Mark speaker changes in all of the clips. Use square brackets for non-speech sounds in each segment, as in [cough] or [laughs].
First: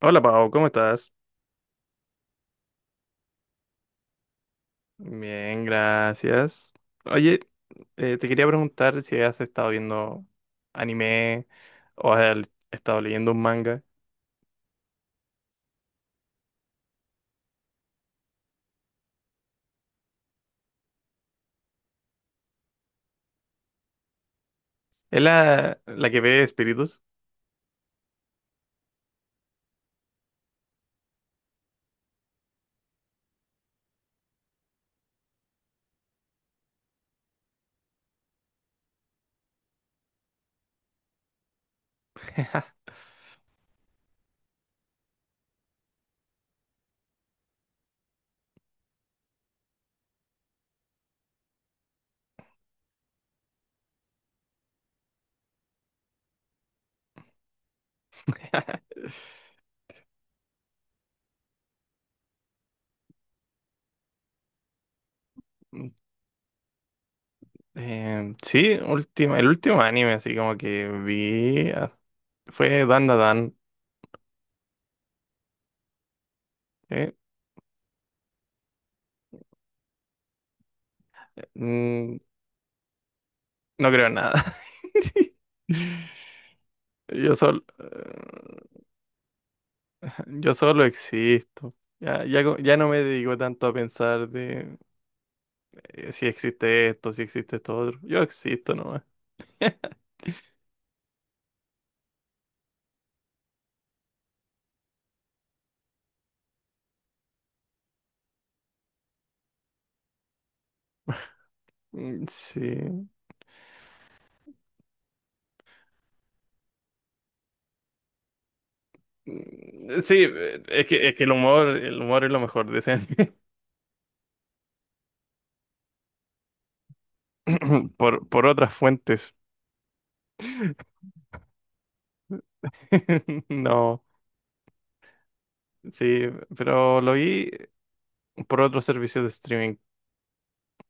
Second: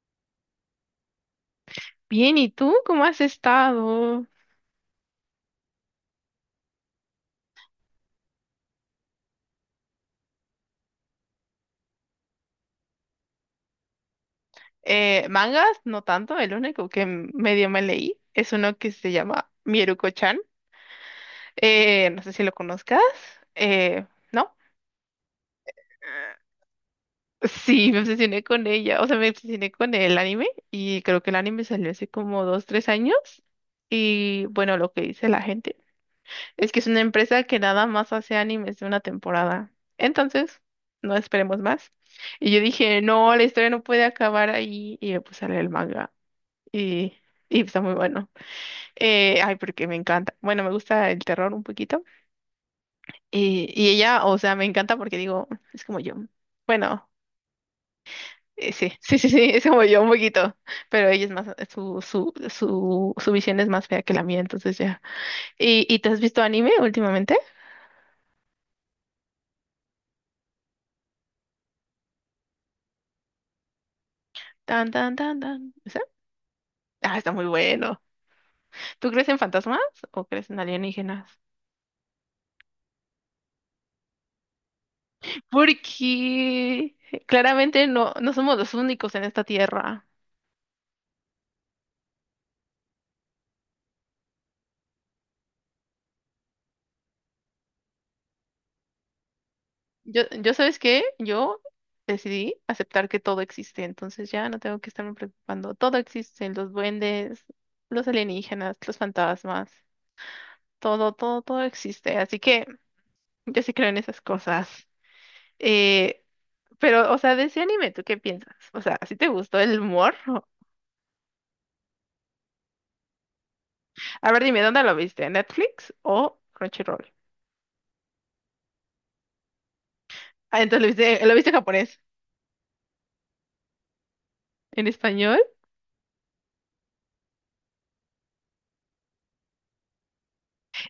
Speaker 1: Hola Pau, ¿cómo estás?
Speaker 2: Bien, ¿y tú cómo has estado?
Speaker 1: Bien, gracias. Oye, te quería preguntar si has estado viendo anime o has estado leyendo un manga.
Speaker 2: Mangas, no tanto, el único que medio me leí es uno que se llama Mieruko-chan. No sé si lo conozcas. Eh, ¿No?
Speaker 1: ¿Es la que ve espíritus?
Speaker 2: Sí, me obsesioné con ella, o sea, me obsesioné con el anime y creo que el anime salió hace como 2, 3 años y bueno, lo que dice la gente. Es que es una empresa que nada más hace animes de una temporada. Entonces, no esperemos más. Y yo dije, no, la historia no puede acabar ahí. Y me puse a leer el manga. Y, y está muy bueno. Ay, porque me encanta. Bueno, me gusta el terror un poquito. Y ella, o sea, me encanta porque digo, es como yo. Bueno, sí, [laughs] sí, sí,
Speaker 1: [laughs]
Speaker 2: sí, es como yo un poquito. Pero ella es más, su visión es más fea que la mía, entonces ya. ¿Y te has visto anime últimamente?
Speaker 1: Sí, el último anime así como que vi, fue Dan Da Dan.
Speaker 2: Tan, tan, tan, tan.
Speaker 1: ¿Eh?
Speaker 2: Ah, está muy bueno. ¿Tú crees en fantasmas o crees en alienígenas?
Speaker 1: Mm, no creo en nada. [laughs]
Speaker 2: Porque
Speaker 1: Yo solo,
Speaker 2: claramente no, no somos los únicos en esta tierra.
Speaker 1: yo solo existo. Ya no me dedico tanto a pensar de si existe esto, si existe esto otro. Yo existo nomás.
Speaker 2: Yo, ¿sabes qué? Yo decidí aceptar que todo existe, entonces ya no tengo que estarme preocupando. Todo existe, los duendes, los alienígenas, los fantasmas, todo, todo, todo existe.
Speaker 1: Mm.
Speaker 2: Así que
Speaker 1: Sí.
Speaker 2: yo sí creo en esas cosas. Eh, pero, o sea, de ese anime, ¿tú qué piensas? O sea, ¿sí te gustó el
Speaker 1: Mm. Sí,
Speaker 2: humor? [laughs]
Speaker 1: es que el el humor es lo mejor, decían. [coughs]
Speaker 2: A ver, dime, ¿dónde lo viste? ¿En Netflix o Crunchyroll?
Speaker 1: [clears throat] Por otras fuentes.
Speaker 2: Ah, entonces lo viste, en japonés.
Speaker 1: [laughs] No,
Speaker 2: ¿En español?
Speaker 1: sí, pero lo vi por otros servicios de streaming.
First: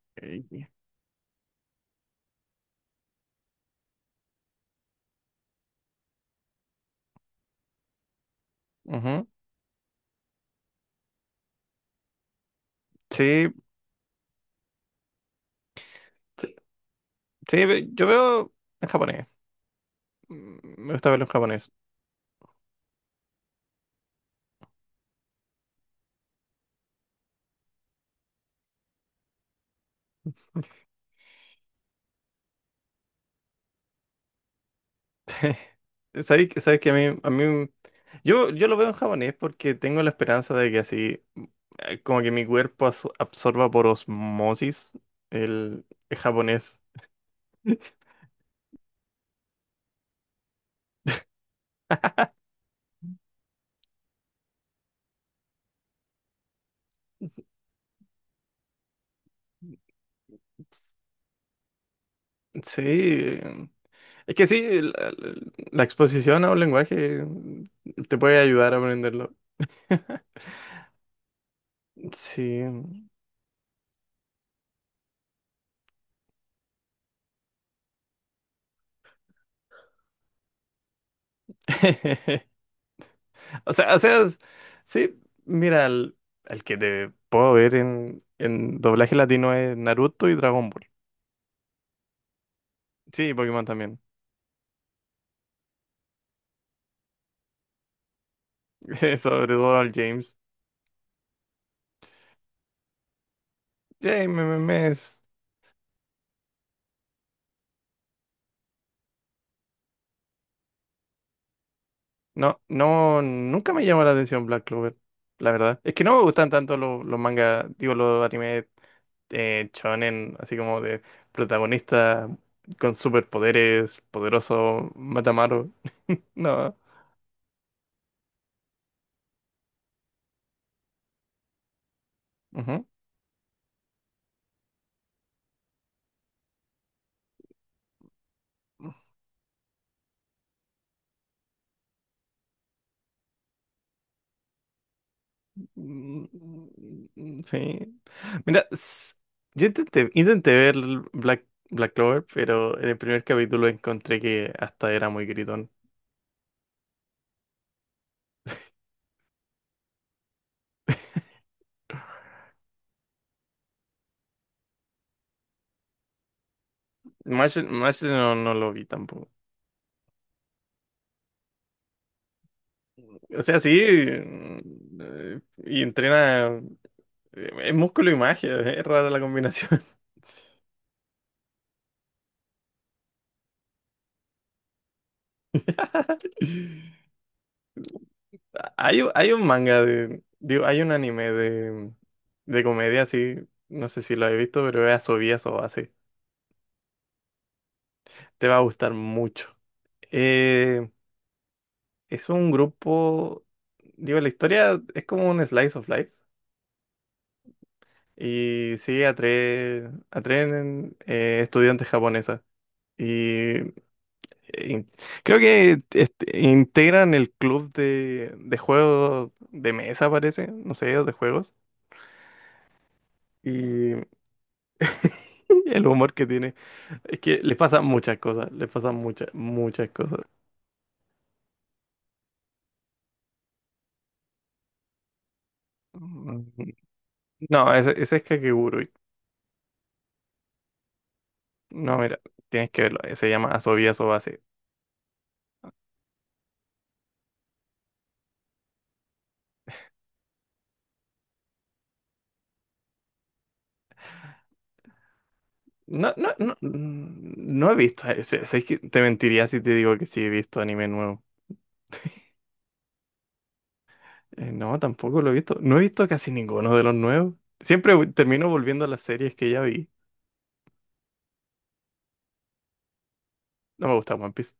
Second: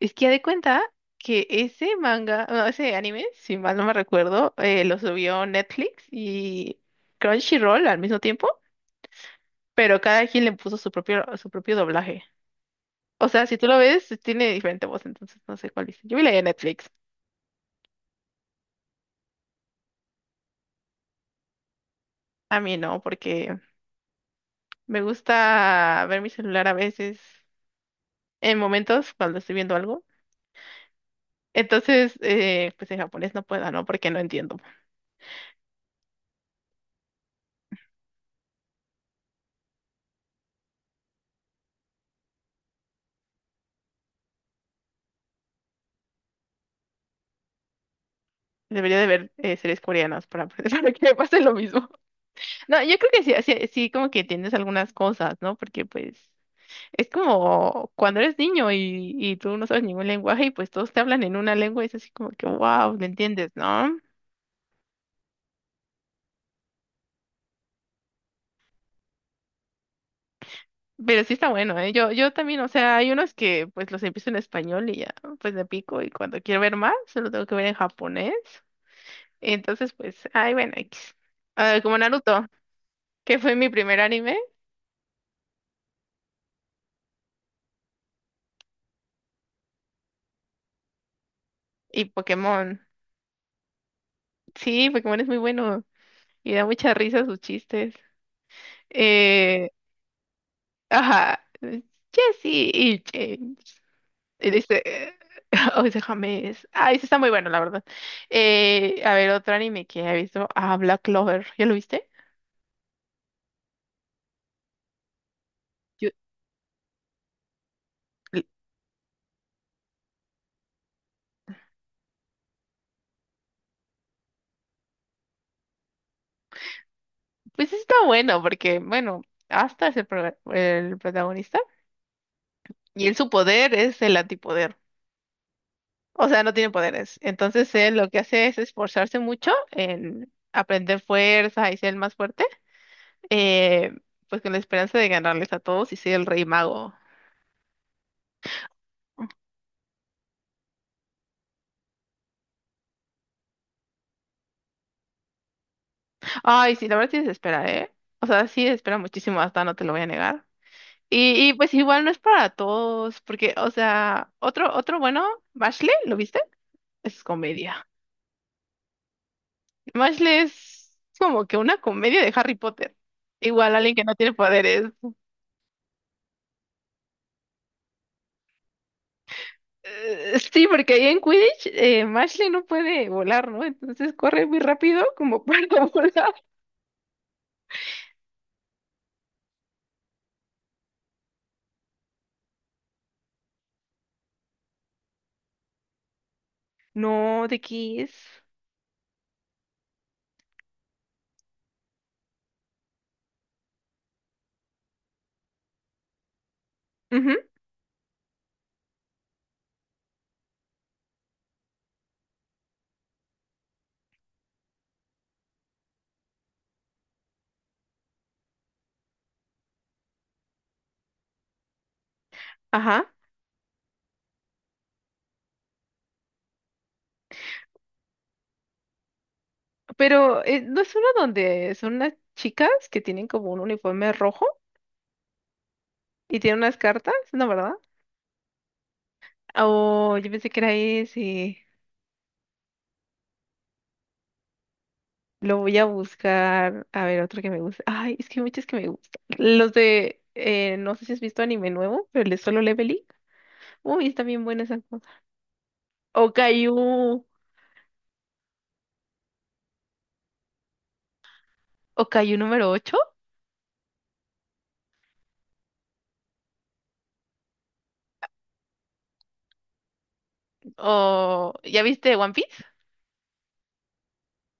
Speaker 2: Es que ya de
Speaker 1: Eh,
Speaker 2: cuenta que ese manga, no, ese anime, si mal no me recuerdo, lo subió Netflix y Crunchyroll al mismo tiempo,
Speaker 1: ujú.
Speaker 2: pero cada quien le puso su propio doblaje. O sea,
Speaker 1: Sí,
Speaker 2: si tú lo ves, tiene diferente voz, entonces no sé cuál es. Yo vi la de
Speaker 1: sí,
Speaker 2: Netflix.
Speaker 1: yo veo en japonés. Mm. Me gusta verlo en japonés.
Speaker 2: A mí no, porque me gusta ver mi celular a veces en momentos cuando estoy viendo algo. Entonces, pues en japonés no puedo, ¿no? Porque no entiendo.
Speaker 1: [laughs] ¿ Sabes que a mí, yo lo veo en japonés porque tengo la esperanza de que así, como que mi cuerpo absorba por osmosis el, el japonés. [laughs]
Speaker 2: Debería de ver series coreanas para, [laughs] para que me pase lo mismo. No, yo creo que sí, sí, sí, como que entiendes algunas cosas, ¿no? Porque pues es como cuando eres niño y tú no sabes ningún lenguaje y pues todos te hablan en una lengua y es así como que,
Speaker 1: Sí,
Speaker 2: wow, ¿me entiendes, no?
Speaker 1: es que sí, la exposición a un lenguaje, te puede ayudar a aprenderlo.
Speaker 2: Pero sí está bueno, ¿eh? Yo también, o sea,
Speaker 1: Sí.
Speaker 2: hay unos que pues los empiezo en español y ya, pues me pico y cuando quiero ver más, solo tengo que ver en japonés. Entonces, pues, ay, bueno, X. Ah, como
Speaker 1: [laughs]
Speaker 2: Naruto, que fue mi
Speaker 1: O sea, o
Speaker 2: primer
Speaker 1: sea,
Speaker 2: anime,
Speaker 1: sí, mira, el que te puedo ver en doblaje latino es Naruto y Dragon Ball.
Speaker 2: y Pokémon.
Speaker 1: Sí, y Pokémon también.
Speaker 2: Sí, Pokémon es muy bueno y da mucha risa sus chistes.
Speaker 1: [laughs] Sobre
Speaker 2: Eh,
Speaker 1: Donald James.
Speaker 2: ajá, Jesse y James.
Speaker 1: James
Speaker 2: Y
Speaker 1: me-
Speaker 2: dice,
Speaker 1: me es-
Speaker 2: [laughs] oh, ese James. Ah, ese está muy bueno, la verdad. A ver, otro anime que he visto, ah, Black Clover. ¿Ya lo viste?
Speaker 1: No, no, nunca me llamó la atención Black Clover, la verdad. Es que
Speaker 2: Yo-
Speaker 1: no me gustan tanto los mangas, digo, los
Speaker 2: l-
Speaker 1: animes shonen, así como de protagonista con superpoderes, poderoso Matamaru. No.
Speaker 2: pues está bueno porque, bueno, Asta es el protagonista
Speaker 1: Ujú.
Speaker 2: y él su poder es el antipoder. O sea, no tiene poderes. Entonces él lo que hace es esforzarse mucho en aprender fuerza y ser el más fuerte, eh, pues con la esperanza de ganarles a todos y ser el
Speaker 1: Mm.
Speaker 2: rey mago.
Speaker 1: Sí. Mira, yo intenté ver Black, Black Clover, pero en el primer capítulo encontré que hasta era muy gritón.
Speaker 2: Ay, sí, la verdad sí se espera, ¿eh? O sea, sí se espera muchísimo, hasta no te lo voy a negar. Y pues igual no es para todos, porque, o sea, otro bueno, Bashley, ¿lo viste? Es comedia.
Speaker 1: Mash no lo vi tampoco.
Speaker 2: Bashley es como que una comedia de Harry Potter.
Speaker 1: O sea,
Speaker 2: Igual
Speaker 1: sí,
Speaker 2: alguien que no tiene poderes.
Speaker 1: y entrena es músculo y magia, [laughs] es rara la combinación.
Speaker 2: Sí, porque ahí en Quidditch Mashley no puede volar, ¿no? Entonces corre muy rápido como para [laughs] volar.
Speaker 1: [laughs] Hay un manga de, digo, hay un anime de comedia, sí, no sé si lo he visto, pero es Asobias o así.
Speaker 2: No, de Kiss.
Speaker 1: Te va a gustar mucho. Eh, es un grupo, digo, la historia es como un slice of life
Speaker 2: Ujú,
Speaker 1: y sigue a a tres estudiantes japonesas. Y in- Creo que este, integran el club de juegos de mesa, parece, no sé, o de juegos.
Speaker 2: ajá.
Speaker 1: Y [laughs] el humor que tiene. Es que les pasan muchas cosas, les pasan muchas cosas.
Speaker 2: Pero ¿no es uno donde son unas chicas que tienen como un uniforme rojo y
Speaker 1: Mm.
Speaker 2: tienen unas cartas? No,
Speaker 1: No,
Speaker 2: ¿verdad?
Speaker 1: ese es Kakegurui.
Speaker 2: Oh, yo pensé que era ese.
Speaker 1: No, mira, tienes que verlo. Se llama Asobia Sobase.
Speaker 2: Lo voy a buscar. A ver, otro que me gusta. Ay, es que hay muchos que me gustan. Los de, no sé si has visto anime nuevo, pero el de Solo Leveling. Uy, está bien buena esa cosa.
Speaker 1: No,
Speaker 2: O
Speaker 1: no, no,
Speaker 2: Caillou.
Speaker 1: mm, no he visto ese. Ese que te mentiría si te digo que sí he visto anime nuevo.
Speaker 2: Okayu número ocho.
Speaker 1: No, tampoco lo he visto. No he visto casi ninguno de los nuevos. Termino volviendo a las series que ya vi.
Speaker 2: ¿O ya viste One Piece?
Speaker 1: No me gusta One Piece.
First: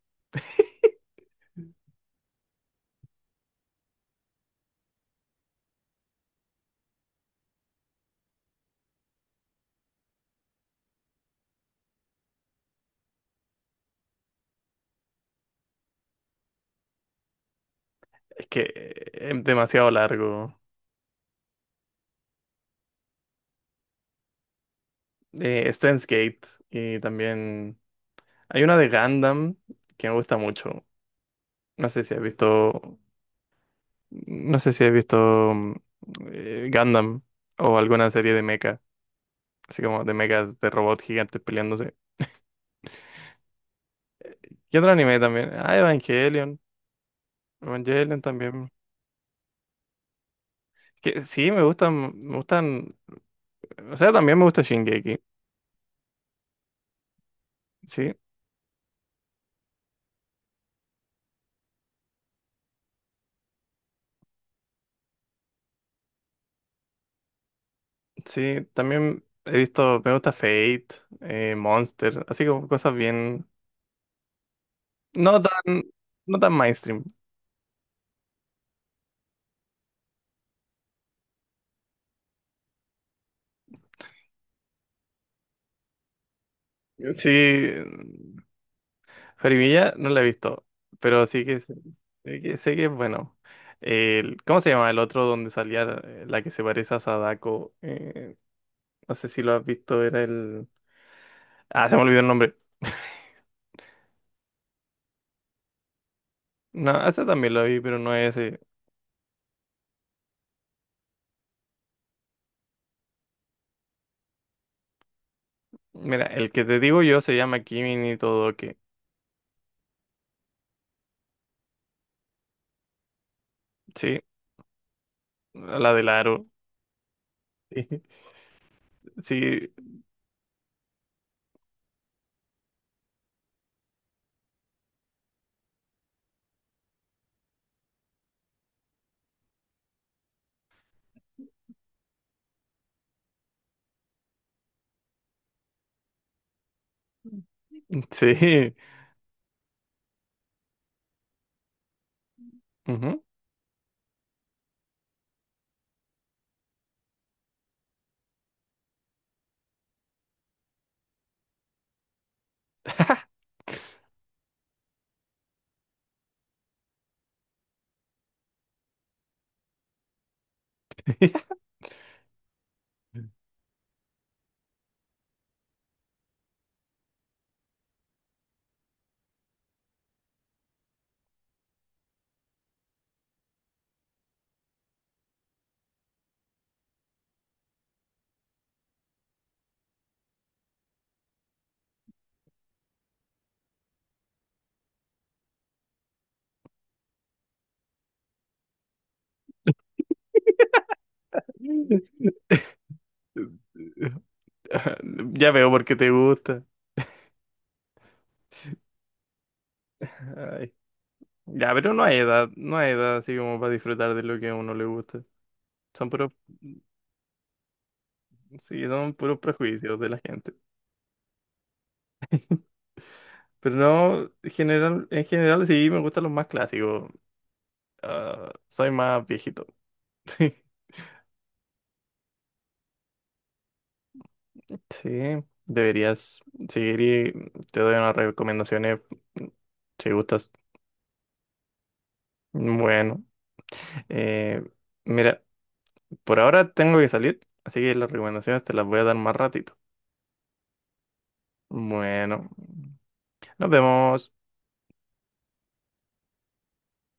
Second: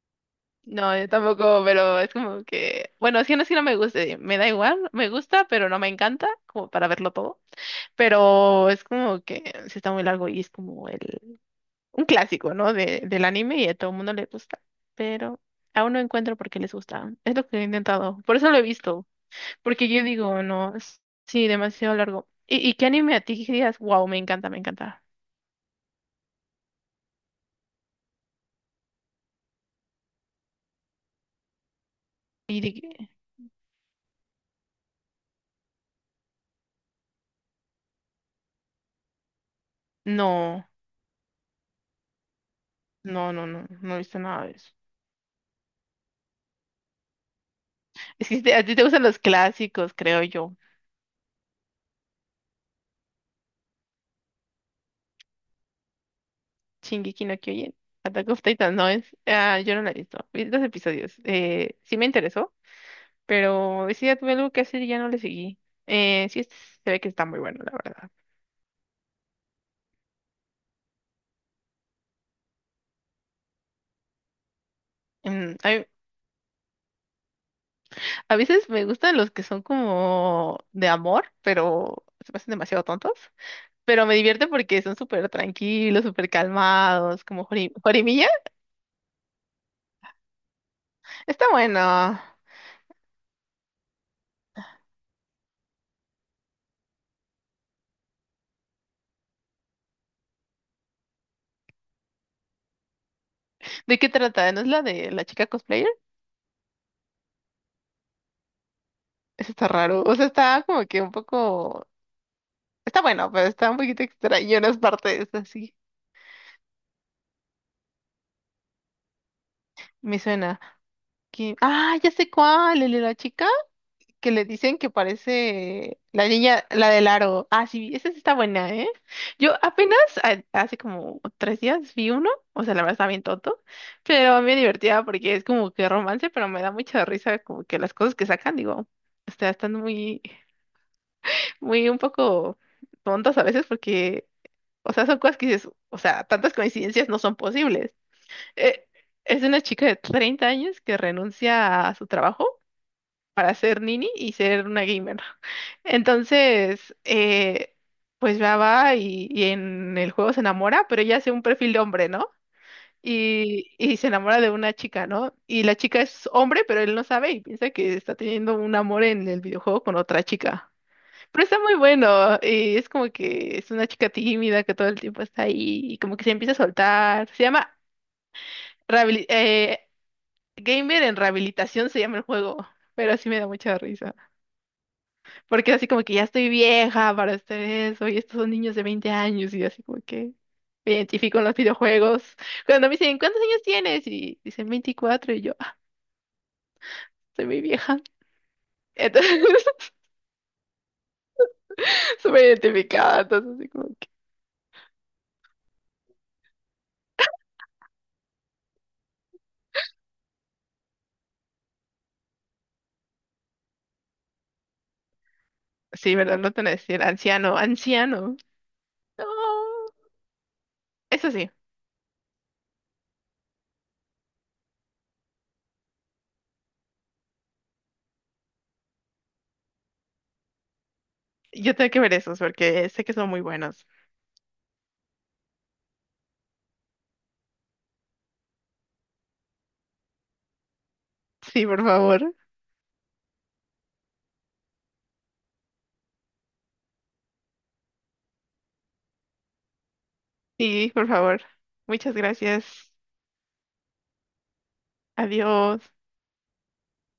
Speaker 2: No, yo tampoco, pero es como que, bueno, es que no me guste, me da igual, me gusta, pero no me encanta, como para verlo todo, pero es como que sí está muy largo y es como el, un clásico, ¿no? De, del anime y a todo el mundo le gusta, pero aún no encuentro por qué les gusta, es lo que he intentado, por
Speaker 1: Es
Speaker 2: eso lo
Speaker 1: que
Speaker 2: he visto,
Speaker 1: es
Speaker 2: porque
Speaker 1: demasiado
Speaker 2: yo digo,
Speaker 1: largo.
Speaker 2: no, sí, demasiado largo. ¿Y qué anime a ti que digas, wow, me encanta, me encanta?
Speaker 1: Steins Gate y también hay una de Gundam que me gusta mucho. No sé si has
Speaker 2: Y
Speaker 1: visto,
Speaker 2: dije,
Speaker 1: no sé si has visto mm, Gundam o alguna serie de mecha, así como de mechas
Speaker 2: no.
Speaker 1: de robots gigantes peleándose.
Speaker 2: No, no, no, no he visto nada de eso.
Speaker 1: ¿Qué otro anime también? Ah, Evangelion. Evangelion
Speaker 2: Es que a
Speaker 1: también.
Speaker 2: ti te gustan los clásicos, creo yo.
Speaker 1: Que sí, me gustan, me gustan. O sea, también me gusta Shingeki.
Speaker 2: Shingeki no Kyojin,
Speaker 1: Sí,
Speaker 2: Attack of Titan, no es. Ah, yo no la he visto. Vi 2 episodios. Sí me interesó, pero ese día tuve algo que hacer y ya no le seguí. Sí, se ve que está muy bueno, la verdad.
Speaker 1: sí, también he visto, me gusta Fate, Monster, así como cosas bien. No
Speaker 2: Mm,
Speaker 1: tan, no tan mainstream.
Speaker 2: a veces me gustan los que son como de amor, pero se pasan demasiado tontos. Pero me divierte porque son súper tranquilos, súper calmados,
Speaker 1: Sí,
Speaker 2: como Horimiya.
Speaker 1: Jorimilla no la he visto, pero sí
Speaker 2: Está
Speaker 1: que sé
Speaker 2: bueno.
Speaker 1: sé sé que es bueno. El- ¿cómo se llama el otro donde salía la que se parece a Sadako? No sé si lo has visto, era el. Ah, se me olvidó el nombre.
Speaker 2: ¿De qué trata? ¿No es la de la chica cosplayer?
Speaker 1: No, ese también lo vi, pero no es ese.
Speaker 2: Eso está raro. O sea, está como que un poco. Está bueno, pero está un poquito extraño en las partes así.
Speaker 1: Mira, el que te digo yo se llama Kimi ni Todoke.
Speaker 2: Me suena. Ah, ya sé cuál, el de la chica
Speaker 1: Sí,
Speaker 2: que le dicen que
Speaker 1: la
Speaker 2: parece
Speaker 1: del
Speaker 2: la
Speaker 1: aro.
Speaker 2: niña, la del aro. Ah, sí, esa sí
Speaker 1: [laughs]
Speaker 2: está buena, ¿eh? Yo
Speaker 1: Sí,
Speaker 2: apenas hace como 3 días vi uno, o sea, la verdad está bien tonto, pero me divertía porque es como que romance, pero me da mucha risa como que las cosas que sacan, digo, o sea, están muy, muy un poco tontas a veces porque o sea, son cosas que dices, o sea, tantas coincidencias no son posibles.
Speaker 1: sí.
Speaker 2: Eh, es una chica de 30 años que renuncia a su trabajo
Speaker 1: Ujú.
Speaker 2: para ser nini y ser una gamer. [laughs] Entonces, pues va y en el juego se enamora, pero ella hace un perfil de hombre, ¿no? Y se enamora de una chica, ¿no? Y la chica es hombre, pero él no sabe y piensa que está teniendo un amor en el videojuego con otra chica. Pero
Speaker 1: [laughs]
Speaker 2: está muy bueno. Es como que es una chica tímida que todo el tiempo está ahí y como que se empieza a soltar. Se llama rehabili- eh, Gamer en Rehabilitación, se llama el juego. Pero sí me da mucha risa. Porque así como que ya estoy vieja para hacer eso y estos son niños de 20 años y así como que me identifico en los videojuegos. Cuando me dicen, ¿cuántos años tienes? Y dicen 24 y yo, "Ah, soy muy vieja. Entonces, [laughs] súper identificada. Entonces, así como que,
Speaker 1: Ya veo por qué te gusta. Ay. Ya, pero no hay edad, no hay edad así como para disfrutar de lo que a uno le gusta. Son
Speaker 2: sí,
Speaker 1: puros,
Speaker 2: ¿verdad? No te van a decir anciano, anciano.
Speaker 1: sí, son
Speaker 2: No.
Speaker 1: puros prejuicios de la gente.
Speaker 2: Eso sí,
Speaker 1: Pero no, en general sí me gustan los más clásicos. Ah, soy más viejito. [laughs]
Speaker 2: yo tengo que ver esos porque sé que son muy buenos.
Speaker 1: Sí, deberías seguir y te doy unas recomendaciones si gustas.
Speaker 2: Sí, por favor.
Speaker 1: Bueno, eh, mira, por ahora tengo que salir, así que las recomendaciones te las voy a dar más ratito.
Speaker 2: Sí, por favor. Muchas
Speaker 1: Bueno,
Speaker 2: gracias.
Speaker 1: nos vemos.
Speaker 2: Adiós.